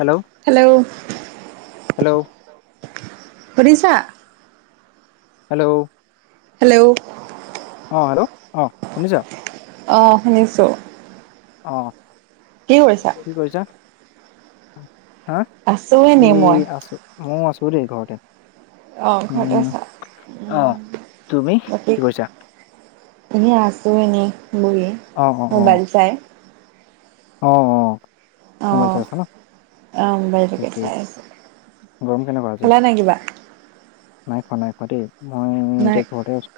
Hello hello hello শুনিছা hello hello অ hello অ শুনিছা অঁ শুনিছোঁ। অঁ, কৰিছা? কি কৰিছা? আছো এনেই মই। মইও আছো দেই ঘৰতে। অঁ ঘৰতে উম আছা, অ উমঁ' তুমি বাকি কি কৰিছা এই আছো এনেই বহি, অ মোবাইল চাই। অঁ অঁ। অঁ' অঁ', মোবাইলটোকে ঠিকেই চাই আছোঁ। গৰম কেনেকুৱা আজি? নাই খোৱা নাই খোৱা দেই। মই নাই এতিয়া ঘৰতে আছো,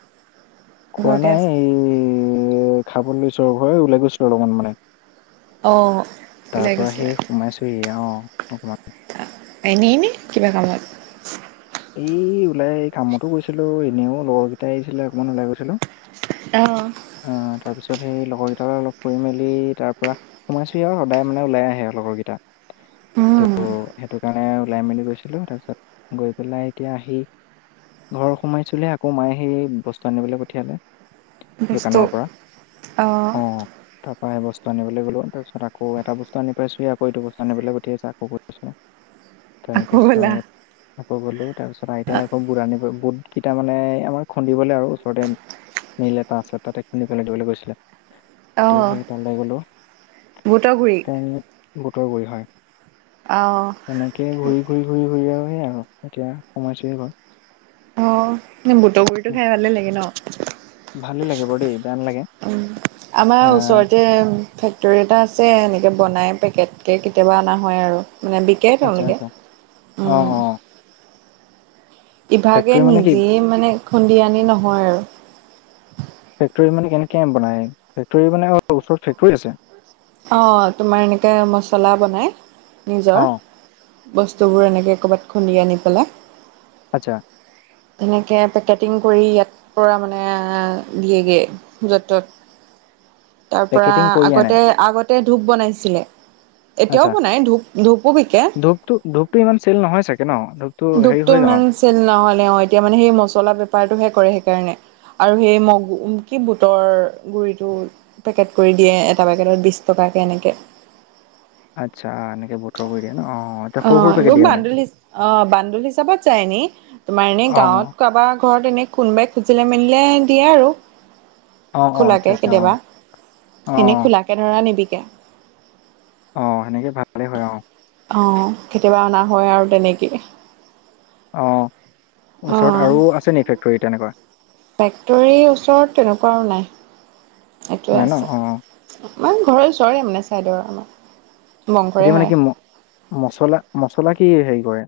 খোৱা ঘৰতে নাই আছো। এই খাবলৈ লৈছো আৰু হয় ওলাই গৈছো আৰু অলপমান মানে। অ। তাৰ ওলাই পৰা গৈছিলা? সেই সোমাইছোহি অঁ, অকমান। এনেই নে কিবা কামত? এই ওলাই কামতো গৈছিলো, এনেও লগৰ কেইটাই আহিছিলে অকমান ওলাই গৈছিলো। অঁ। আহ' তাৰ পিছত সেই লগৰ কেইটা অলপ ফুৰি মেলি তাৰ পৰা সোমাইছোহি আৰু সদায় মানে ওলাই আহে আৰু লগৰ কেইটা। উম। ত' সেইটো কাৰণে ওলাই মেলি বুলি গৈছিলো তাৰপিছত গৈ পেলাই এতিয়া আহি ঘৰ সোমাইছিলোহি আকৌ মায়ে আহি বস্তু আনিবলৈ পঠিয়ালে। বস্তু দোকানৰ পৰা অঁ। তাৰ পৰাই বস্তু আনলৈ গ'লো তাৰপছত আকৌ এটা বস্তু আনি পাইছোঁহি আকৌ এইটো বস্তু নিবলৈ গঠিয়াইছে আকৌ গৈছোঁ। [unintelligible] তাৰ গ'লা? পিছত আকৌ গ'লো তাৰপিছত আইতাই আকৌ বুট বুটকেইটা মানে আমাৰ খুন্দিবলৈ আৰু ওচৰতে মিল এটা আছে তাতে খুন্দি পেলাই দিবলৈ কৈছিলে, ত' সেই তালৈ গ'লো। বুটৰগুৰি। বুটৰগুৰি হয়। অঁ। তেনেকৈ ঘূৰি ঘূৰি ঘূৰি ঘূৰি আৰু সেই আৰু এতিয়া সোমাইছোঁৱেই ঘৰত। অঁ, বুটৰগুৰিটো খাই ভালেই লাগে ন'। ভালেই লাগে বাৰু দেই বেয়া নালাগে। উম, আমাৰ আহ ওচৰতে ফেক্টৰী এটা আছে এনেকৈ বনাই পেকেটকৈ কেতিয়াবা অনা হয় আৰু। মানে বিকে আচ্ছা তেওঁলোকে, আচ্ছা অ উমঁ। অ ইভাগে ফেক্টৰী মানে কি নিজে মানে খুন্দি আনি নহয় আৰু। ফেক্টৰী মানে কেনেকে বনাই, ফেক্টৰী মানে ওচৰত ফেক্টৰী আছে? অঁ তোমাৰ এনেকৈ মছলা বনায় অ নিজৰ। বস্তুবোৰ এনেকৈ ক'ৰবাত খুন্দি আনি পেলাই। আচ্ছা'। তেনেকে পেকেটিং কৰি ইয়াৰ পৰা মানে দিয়েগৈ- য'ত ত'ত। তাৰ পৰা পেকেটিং কৰি আনে আগতে আগতে ধূপ বনাইছিলে। এতিয়াও আচ্ছা বনাই ধূপ ধূপো বিকে, ধূপটো ধূপটো ইমান চেল নহয় চাগে ন হেৰি ধূপটো হৈ জানো ইমান চেল নহ'লে অঁ, এতিয়া মানে সেই মছলা বেপাৰটোহে কৰে সেইকাৰণে। আৰু সেই মগ কি বুটৰ গুৰিটো পেকেট কৰি দিয়ে এটা পেকেটত বিশ টকাকে এনেকে। আচ্ছা এনেকে বতৰ কৰি দিয়ে ন। এতিয়া সৰু সৰু অ' পেকেট এইবোৰ দিয়ে মানে বান্দুল অ' বান্দুল হিচাপত যায় নি? তোমাৰ এনেই অ গাঁৱত অ কাৰোবাৰ ঘৰত এনেই কোনোবাই খুজিলে মেলিলে দিয়া আৰু। অ অ আচ্ছা খোলাকৈ আচ্ছা অ কেতিয়াবা অ এনেই খোলাকে ধৰা নিবিকে। অঁ সেনেকে ভালে হয় অঁ। অঁ কেতিয়াবা অনা হয় আৰু তেনেকে। অঁ অ ওচৰত আৰু আছে নি ফেক্টৰী তেনেকুৱা? ফেক্টৰী ওচৰত তেনেকুৱা আৰু নাই। এইটোৱে নাই ন আছে, অ ইমান ঘৰৰ ওচৰে মানে চাইডৰ আমাৰ। বংশৰে এতিয়া মানে হয় কি ম মছলা মছলা কি হেৰি কৰে?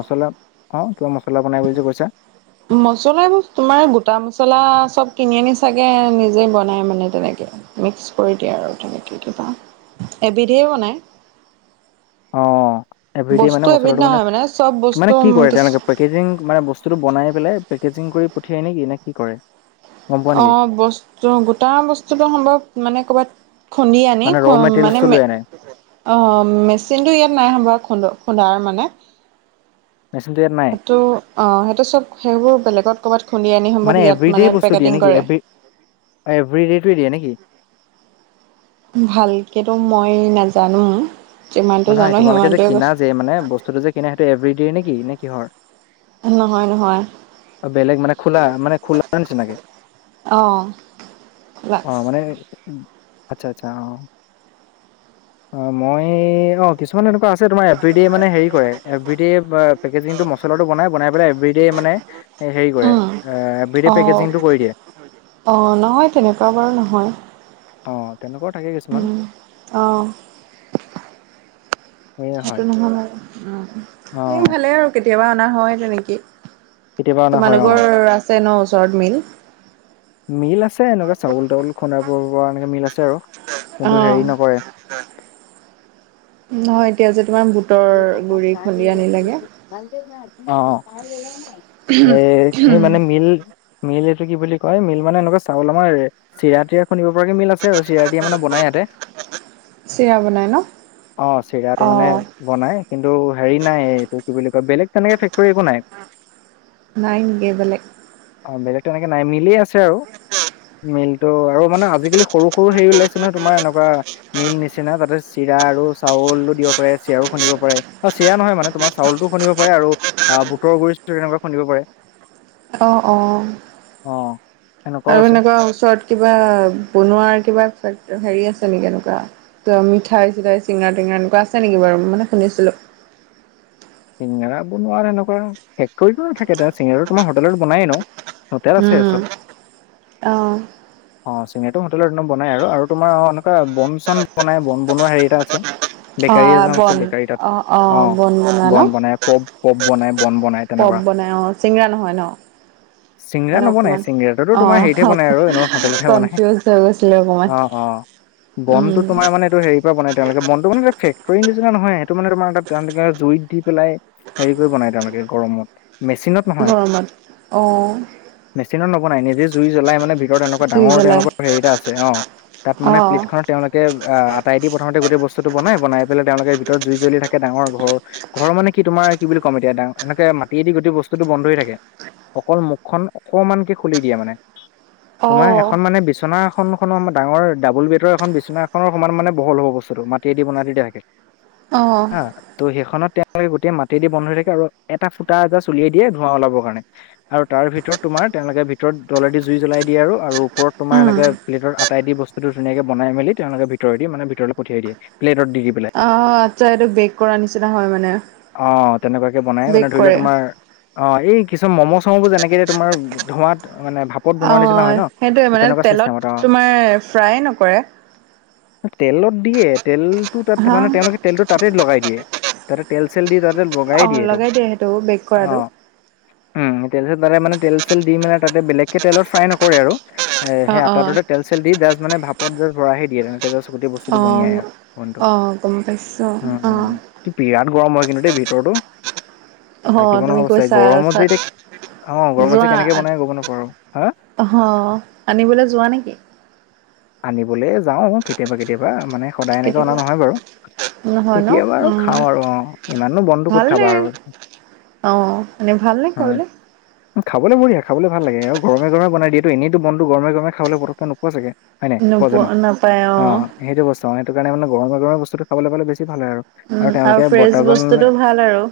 মছলা অঁ কিবা মছলা বনাই বুলি যে কৈছা। মছলা বোৰ তোমাৰ গোটা মছলা চব কিনি আনি চাগে নিজে বনাই মানে তেনেকে। মিক্স কৰি দিয়ে আৰু তেনেকৈ কিবা এবিধেই বনায়। অঁ এভেৰী ডে বস্তু মানে এবিধ মছলাটো মানে, নহয় চব বস্তু মানে কি কৰে কিছু তেওঁলোকে পেকেজিং মানে ব স্তুটো বনাই পেলাই পেকেজিং কৰি পঠিয়াই নেকি নে কি কৰে? গম পোৱা নেকি অঁ বস্তু গোটা বস্তুটো সম্ভৱ মানে ক'ৰবাত খুন্দি আনি মানে ৰ মানে মেটেৰিয়েলছটো মে লৈ আনে অঁ মেচিনটো ইয়াত নাই সম্ভৱ খুন্দ খুন্দাৰ মানে। মেছিনটো ইয়াত নাই। সেইটো অঁ সেইটো চব সেইবোৰ বেলেগত ক'ৰবাত খুন্দি আনি সম্ভৱ মানে ইয়াত মানে পেকেটিং কৰে। এভেৰী ডেটো দিয়ে নেকি? ভালকেতো মই নাজানো। যিমানটো নহয় জানো তোমালোকে যে সিমানটোৱে কিনা কৈছো যে মানে বস্তুটো যে কিনা সেইটো এভেৰী ডে নেকি নে কিহৰ? নহয় নহয়। অ' বেলেগ মানে খোলা মানে খোলা নিচিনাকে? অঁ। লাজ অ' মানে আচ্ছা আচ্ছা অঁ। অ' মই অ', কিছুমান এনেকুৱা আছে তোমাৰ এভৰী ডে' মানে হেৰি কৰে এভৰী ডে পেকেজিংটো মছলাটো বনাই বনাই পেলাই এভৰীড়ডে মানে হেৰি কৰে উম এভৰী ডে অঁ পেকেজিংটো কৰি দিয়ে। অঁ নহয় তেনেকুৱা বাৰু নহয়। অঁ, তেনেকুৱাও থাকে কিছুমান। অঁহ। সেয়ে সেইটো হয় নহয় মানে। মোৰ অ', ভালেই আৰু কেতিয়াবা অনা হয় তেনেকে। কেতিয়াবা অনা হয় অ', তোমালোকৰ আছে ন ওচৰত মিল? মিল আছে এনেকুৱা চাউল তাউল খুন্দাব পৰা এনেকৈ মিল আছে আৰু, কিন্তু অঁ হেৰি নকৰে। অঁ এতিয়া যে তোমাৰ বুটৰ গুৰি খুন্দি আনি লাগে। অঁ এই এই মানে মিল মিল এইটো কি বুলি কয় মিল মানে এনেকুৱা চাউল আমাৰ চিৰা তিৰা খুন্দিব পৰাকে মিল আছে। আৰু চিৰা তিৰা মানে বনাই ইয়াতে, চিৰা বনাই ন অঁ চিৰাটো মানে অঁ বনাই কিন্তু হেৰি নাই এইটো কি বুলি কয় বেলেগ তেনেকে ফেক্টৰী একো নাই। নাই নেকি বেলেগ? অঁ বেলেগ তেনেকে নাই মিলেই আছে আৰু মিলটো আৰু মানে আজিকালি সৰু সৰু হেৰি ওলাইছে নহয় তোমাৰ এনেকুৱা মিল নিচিনা তাতে চিৰা আৰু চাউলটো দিব পাৰে। চিৰাও খুন্দিব পাৰে অ' চিৰা নহয় মানে তোমাৰ চাউলতো খুন্দিব পাৰে আৰু অহ বুটৰ গুৰি তেনেকুৱা ইয়াৰপৰা খুন্দিব পাৰে। অ', অ'। অ'। সেনেকুৱাও আৰু আছে সেনেকুৱা ওচৰত কিবা বনোৱাৰ কিবা হেৰি আছে নেকি এনেকুৱা। মিঠাই চিঠাই চিঙাৰা টিঙৰা এনেকুৱা আছে নেকি বাৰু মানে শুনিছিলোঁ। চিঙেৰা বনোৱা এনেকুৱা ফেক্টৰিটো নাথাকে চিঙৰাটো মই হোটেলত বনাই ন। হোটেল আছে চব। অহ। অ', চিনেয়াৰটো হোটেলত একদম বনাই আৰু তোমাৰ অ', এনেকুৱা বন চন বনাই বন বনোৱা হেৰি এটা আছে। হা বেকাৰী এজন আছে বন বেকাৰী তাত অ', অ', বন, বন। হেল্ল' বনাই পপ পপ বনাই বন বনাই পপ তেনেকুৱা। বনাই অ', চিংৰা নহয় ন। চিংৰা মানে নবনাই অকমান চিংৰাটোতো তোমাৰ অ', হেৰিতহে বনাই আৰু এনেও হোটেলতহে বনাই কনফিউজ হৈ গৈছিলোঁ অকণমান। [inaudible] বনতটো তোমাৰ মানে এইটো হেৰি বনাই তেওঁলোকে বনটো মানে ফেক্টৰী নিচিনা নহয় সেটো মানে তোমাৰ ত তেওঁলোকে জুই পেলাই হেৰি কৰি বনাই তেওঁলোকে গৰমত মেচিনত নহয় গৰমত অহ। মেচিনত নবনাই নিজে জুই জ্বলাই মানে ভিতৰতলোকৰ জুই ডাঙৰ জ্বলাই তেওঁলোকৰ হেৰি এটা আছে অ', তাত অ মানে প্লেটখত তেওঁলোকে আহ আটাই দি প্ৰথমতে গোটেই বস্তুটো বনাই, বনাই পেলাই তেওঁলোকে ভিতৰত জুই জ্বলি থাকে ডাঙৰ ঘৰ ঘৰৰ মানে কি তোমাৰ কি বুলি ক'ম এতিয়া এনেকে মাটি দি গোটেই বস্তুটো বন্ধ হৈ থাকে। অকল মুখখন অকমানকে খুলি দিয়ে মানে। অ তোমাৰ এখন মানে বিচনা এখন খনৰ ডাঙৰ ডাবুল বেডৰ এখন বিচনা এখনৰ সমান মানে বহল হ'ব বস্তুটো মাটিটো এই দি বনাই থোৱা থাকে অ হা তো সেই খনত গোটেই মাটি দি বন্ধ হৈ থাকে আৰু এটা ফুটা এটা উলিয়াই দিয়ে ধোঁৱা ওলাব কাৰণে আৰু তাৰ ভিতৰত তোমাৰ তেওঁলোকে ভিতৰত তলেদি জুই জ্বলাই দিয়ে আৰু ওপৰত তোমাৰ উম এনেকে প্লেটত আটাই দি বস্তুটো ধুনীয়াকে বনাই মেলি তেওঁলোকে ভিতৰ দি মানে ভিতৰেলে পঠিয়াই দিয়ে প্লেটত দি, দি পেলাই অ', আচ্ছা এইটো বেক কৰা নিচিনা হয় মানে। অ', তেনেকুৱাকে বনাই বেক মানে ধৰি লওক কৰে তোমাৰ অ', এই কিছুমান মমো' চমোবোৰ যেনেকে তোমাৰ ধোঁৱাত মানে ভাব অ', সেইটোৱে মানে তেলত অ তোমাৰ ফ্ৰাই নকৰে। তেলত দিয়ে তেলটো তাত হা মানে তেওঁলোকে তেলটো তাতেই লগাই দিয়ে। তাতে তেল চেল দি তাতেল বগাই অ দিয়ে আৰু লগাই সেইটো বেক কৰাটো অ'। উম তেল তাতে মানে তেল চেল দি মানে তাতে বেলেগকে তেলত ফ্ৰাই নকৰে আৰু। এ সেই অ আতটাটোতে তেল চেল দি যাষ্ট মানে ভাপত জ ভৰাইহি দিয়ে। তাৰপিছত গোটেই বস্তুতটো বনি আহে বনটো অ গম পাইছোঁ অ উম। বিৰাট গৰম হয় কিন্তু দেই ভিতৰতো অ থাকিব তুমি নোৱাৰা অৱস্থা কৈছা গৰমত চা যে এতি অ', গৰমত যে কেনেকে বনাই গ'ব নাপা আৰু হা। অহ আনিবলৈ যোৱা নেকি। আনিবলৈ যাওঁ কেতিয়াবা কেতিয়াবা মানে সদায় এনেকেও অনা কেতিয়াবা নহয় বাৰু। নহয় ন কেতিয়াবা আৰু উম খাওঁ আৰু অ', ইমানো বনতো ক'ত ভালনে খাবা আৰু। অ', এনেই ভালনেে উম। খাবলে। খাবলৈ বঢ়িয়া খাব ভাল লাগে আৰু গৰমে গৰমে বনাই দিয়েটো এনেতো বনতো গৰমে গৰমে খাবলৈ পতকে নোপোৱা চাগে। হয় নাই কোৱাজনক নোপোৱা নাপায় অ', সেইটো বস্তু অ', সেইটো কাৰণে মানে গৰমে গৰমৰ বস্তুটো খাবলৈ পালে বেছি ভাল হয় আৰু। উম আৰু ফ্ৰেছ বস্তুটো ভাল আৰু।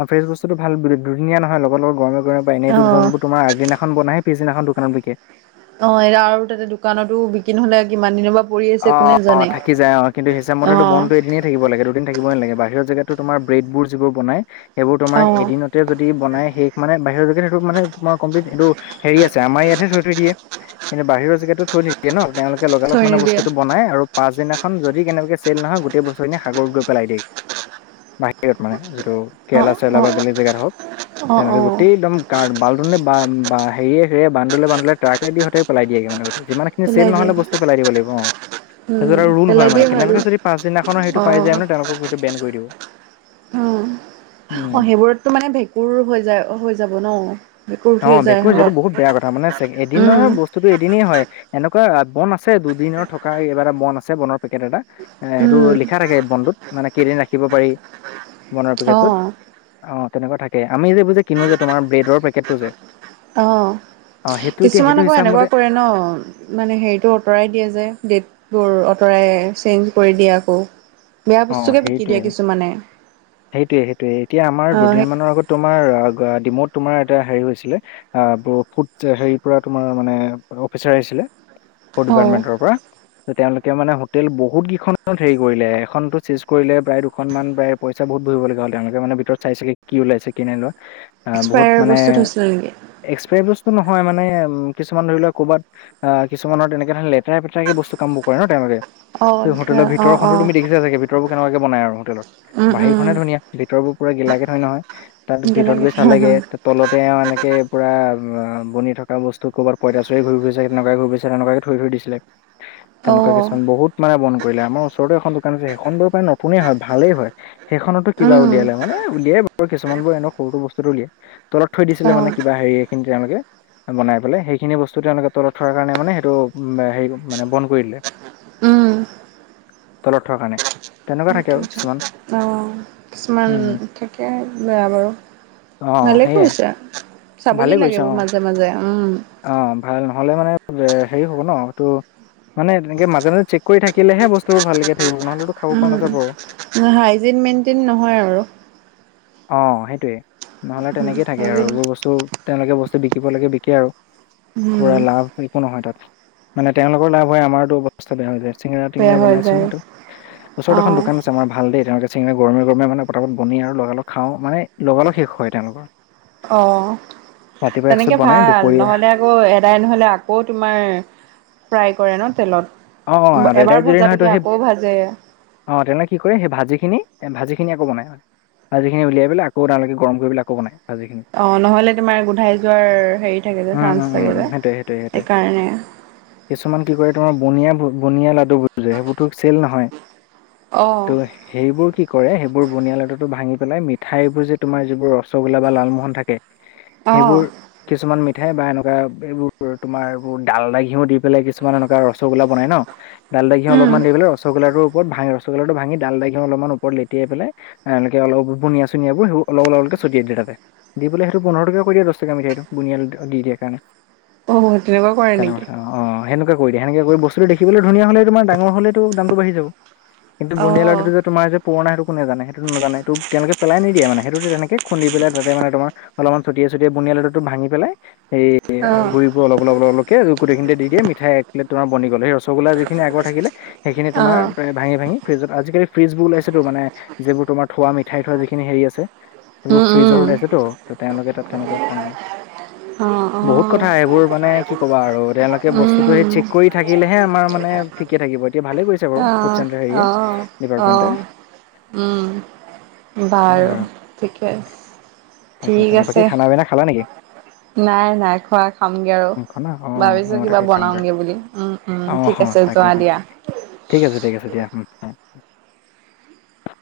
অ', ফ্ৰেচ বস্তুটো ভাল দুদিনীয়া নহয় লগৰ লগত গৰমে গৰমৰ পৰা এইতো অ বনতো তোমাৰ আগদিনা ধান বনাই পিছদিনাখন দোকানত বিকে অ এতিয়া আৰু তাতে দোকানতো বিকি নহলে কিমান দিনৰ পা অ অ থাকি যায় অ কিন্তু হিচাপ অ মতেতো বনটো এদিন থাকিব লাগে দুদিন থাকিবই নেলাগে বাহিৰ জেগাতো তোমাৰ ব্ৰেডবোৰ যিবোৰ বনাই সেইবোৰ তোমা অ এদিনত যদি বনাই শেষ মানে বাহিৰত গৈকিনে সেইটো মানে তোমাৰ কমপ্লিট এইটো হেৰি আছে আমাৰ ইয়াতহে থৈ থৈ দিয়ে। কিন্তু বাহিৰৰ জেগাতো থৈ নিদিয়ে ন তেওঁলোকে লগালগ থৈ মানে বস্তু নিদিয়ে বনাই আৰু পাছদিনাখন যদি কেনেকেবাকে চেল নহয় গোটেই বস্তুখিনি সাগৰত গৈ পেলাই দিয়ে। বাহিৰত মানে যিটো অ কেৰেলা চৰেলা বা বেলেগ অ জেগাত হওঁক অ অ তেনেকে গোতেই একদম কাৰ বাল্দনে বা হেয়ে হেয়ে বান্দলে বান্দলে ট্ৰাকে দি সিঁহতে পেলাই দিয়েগে মানে সিহঁতে যিমানে পেলাই চেল দিয়ে নহলে বস্তু পেলাই দিব লাগিব অ'। তাৰপিছত উম আৰু ৰোল পেলাই হয় মানে দিয়ে ভাল কেনেবাকৈ যদি পাছদিনাখৰ সেইটো অ পাই যায় মানে তেওঁলোকক সেইটো বেন কৰি দিব। উম উম, সেইবোৰতটো মানে ভেঁকুৰ হৈ যায় হৈ যাব ন। ভেঁকুৰ উঠি অ যায় ভেকুৰ সম্ভৱ যিহেতু বহুত বেয়া কথা মানে এদিনৰ উম ব বস্তুটো এদিনেই হয় এনেকুৱা বন আছে দুদিনৰ থকা এই কিবা এটা বন আছে বনৰ পেকেট এটা এ সেইটো উম লিখা থাকে বনটোত মানে কেইদিন ৰাখিব পাৰি, বন অ পেকেটটোত অ তেনেকুৱা থাকে আমি যে এইবো যে কিনো যে তোমাৰ ব্ৰেডৰ পেকেট টো যে অ সেইটো এতিয়া কিছুমান সেইটো আকৌ হিচাপ এনেকুৱা মতে কৰে ন মানে হেৰিটো আতৰাই দিয়ে যে গেটবোৰ আতৰাই চেঞ্জ কৰি দিয়ে আকৌ বেয়া অ বস্তুকে বিকি দিয়ে সেইটোৱে, কিছুমানে সেইটোৱে সেইটোয়ে এতিয়া আমাৰ অ', দুদিনমানৰ আগত তোমাৰ ডিমৌত তোমাৰ এটা হেৰি হৈছিলে আহ বু ফুট হেৰি পৰা তোমাৰ মানে অফিচাৰ আহিছিলে ফুট অ', ডিপাৰ্টমেণ্টৰ পৰা তেওঁলোকে মানে হোটেল বহুত কেইখনত হেৰি কৰিলে এখনটো চেজ কৰিলে প্ৰায় দুখনমানান প্ৰায় পইচা বহুত ভৰিবলগা হল তেওঁলোকে মানে ভিতৰত চাইছেগে কি ওলাইছে কি নাই ওলোৱা আহ বহুত এক্সপায়াৰ মানে বস্তু থৈছিলে নেকি? এক্সপ্ৰাই বস্তু নহয় মানে কিছুমান ধৰি লোৱা ক'বাত অ কিছুমানৰ তেনেকে ধৰ লেটেৰা-পেতেৰাকে বস্ত কামবোৰ কৰে ন তেঁওলোকে অ', ধৰা হোটেলৰ অ', ভিতৰখনো তুমি অ'। দেখিছা ভিতৰবোৰ কেনকাকে বনাই আৰু হোটেলত উম, উম, বাহিৰখনে ধুনীয়া ভিতৰবোৰ পুৰা গিলাকে থয় নহয়। তাত ভিতৰত গেলেগে গৈ অ'। চালেগে উম। ত তলতে এনেকে পুৰা বনি থকা বস্তু ক'ৰবাত পইতাচোৰাই ঘূৰিফুৰিছে সেনকুৱাই ঘুৰি ফুৰি তেনেকুৱাকে থৈ থৈ দিছিলে, তেনেকুৱা অ'। কিছুমান বহুত মানে বন্ধ কৰিলে আমাৰ ওচৰটো এখন দো কান আছে সেইখন বোৰ প্ৰায় নতুনে হয় ভালেই হয়। সেইখনতো কিবা উলিয়ালে মানে উলিয়াই বাৰু কিছুমান বোৰ এনেও সৰুটো বস্তুটো উলিয়াই। তলত থৈ দিছিলে মানে কিবা হেৰিখিনি তেওঁলোকে বনাই পেলাই সেইখিনি বস্তু তেওঁলোকে তলত থোৱা কাৰণে মানে সেইটো হেৰি মানে বন্ধ কৰি দিলে উম। তলত থোৱাৰ কাৰণে তেনেকুৱা থাকে আৰু সেইটোৱে। কিছুমান। অ কিছুমান, উম থাকে আৰু বেয়া বাৰু অ ভালেই সেয়াই কৰিছা। ভালে চাবহি লাগে কৰিছে এইবো অ মাজে মাজে উম অ' ভাল নহলে মানে হেৰি হব ন এইটো মানে তেনেকে মাজে মাজে চেক কৰি থাকিলেহে বস্তুবোৰ ভালকে থাকিব নহলেতো খাব পৰা নাযাব আৰু উম', হাইজিন মেইনটেইন নহয় আৰু অ' সেইটোয়ে নহ'লে তেনেকেই থাকে আৰু হাইজিন এইবোৰ বস ত' তেওঁলোকে বস্তু বিকিব লাগে বিকে আৰু উম, কৰা লাভ একো নহয় তাত, মানে তেওঁলোকৰ লাভ হয় আমাৰতো অৱস্থা বেয়া হৈ যায় বেয়া চিংৰা-টিংৰা হৈ বনাই যায় চিংৰাটো ওচৰত এখন অ'। দোকান আছে আমাৰ ভাল দেই, তেওঁলোকে চিঙৰা গৰমে, গৰমে মানে পতাপত বনে, আৰু লগা-লগ খাওঁ, মানে লগা-লগ শেষ হয় তেওঁলোকৰ। অ, ৰাতিপুৱা একচুট তেনেকে বনাই ভাল দুপৰীয়া নহ'লে আকৌ এদাই নহ'লে, আকৌ তোমাৰ, ফ্ৰাই কৰে ন, অ তেলত। আদাৰটাই এবাৰ যদি নহয়তো ভজাতোকে, সেই আকৌ ভাজে। অ, তেনেহ'লে কি কৰে, সেই ভাজিখিনি, ভাজিখিনি আকৌ বনাই হয়। ভাজিখিনি উলিয়াই পেলায়, আকৌ তেওঁলোকে গৰম কৰি পেলাই আকৌ বনাই। ভাজিখিনি অ, নহ'লে তোমাৰ গোন্ধাই যোৱাৰ হেৰি থাকে যে, উম উম চান্স উম থাকে যে সেইটোৱে সেইটোৱে সেইটোৱে সেইকাৰণে। কিছুমান কি কৰে, তোমাৰ বুনিয়া-বনিয়া লাডুবোৰ যে সেইবোৰতো চেল নহয়, অ তো সেইবোৰ কি কৰে, সেইবোৰ বুনিয়া লাডোটো, ভাঙি পেলাই মিঠাইবোৰ যে তোমাৰ যিবোৰ ৰসগোল্লা বা লা'লমোহন থাকে [unintelligible] সেইবোৰ। কিছুমান মিঠাই বা এনেকুৱা এইবোৰ তোমাৰ এইবোৰ ডাল দা, ঘিও দি পেলাই, কিছুমান এনেকুৱা ৰ ৰসগোল বনাই ন, ডাল দা, ঘিও উম অলপমান দি পেলাই ৰসগোল্লাটো ওপৰত ভাঙি ৰসগোল্লাটো ভাঙি ডাল দা, ঘিও অলপ ওপৰত লেটিয়াই পেলাই এওঁলোকে অলপ বুনীয়া-চুনিয়াবোৰ সেইবোৰ অলপ, অলপকে চটিয়াই দিয়ে তাতে। দি, পেলাই সেইটো পোন্ধৰ টকীয়া কৰি দিয়ে, দহ টকায়া মিঠাইটো বুনীয়া দি দিয়ে কাৰণে। অ, তেনেকুৱা কৰে নেকি? অ, সেনেকুৱা কৰি দিয়ে, সেনেকে কৰি বস্তুটো দেখিবলৈ ধুনীয়া হলে, তোমাৰ ডাঙৰ হ'লেতো দামটো বাঢ়ি যাব। কিন্তু অ বনিয়াৰ লাডুটো যে, তোমাৰ যে পুৰণা সেইটোকো নাজানে, সেইটো নাজানে, সেইটো তেওঁলোকে পেলাই নিদিয়ে মানে, সেইটোতে তেনেকে খুন্দি পেলাই তাতে মানে তোমাৰ অলপমান ছটিয়াই, ছটিয়াই বনিয়াৰ লাডুটো ভাঙি পেলাই সেই অ গুৰি বোৰ অলপ, অলপ, অলপ -অলকে গোটেই খিনিতে দি দিয়ে মিঠাই তোমাৰ বনি গ'ল, সেই ৰসগোল্লা যিখিনি আগৰ থাকিলে সেইখিনি অ তোমাৰ ভাঙি-ভাঙি ফ্ৰিজত, আজিকালি ফ্ৰিজ বোৰ ওলাইছেতো মানে যিবোৰ তোমাৰ থোৱা, মিঠাই থোৱা যিখিনি হেৰি আছে। সেইবোৰ উম ফ্ৰিজৰ উম ওলাইছেতো ত, তেওঁলোকে তাত তেনেকে বনাই। অ অ বহুত কথা সেইবোৰ মানে কি ক'বা আৰু তেওঁলোকে বস্তুটো সেই উম চেক কৰি থাকিলেহে আমাৰ মানে ঠিকে থাকিব, এতিয়া ভালে কৰিছে বাৰু অ ফুড, চেণ্টাৰ হেৰিয়ে। অ অ, ডিপাৰ্টমেণ্টে উম, বাৰু, সেয়াই আৰু ঠিকে আছে, তাকে ঠিক তাকে বাকী আছে। খানা পিনা খালা নেকি নাই, নাই খোৱা খামগে আৰু খানা অ ভাবিছো মই তাকে কিবা খাওঁগৈ বনাওগে বুলি। উম উম অ, ঠিক হ আছে তাকে, যোৱা তাকে দিয়া ঠিক আছে ঠিক আছে, দিয়া।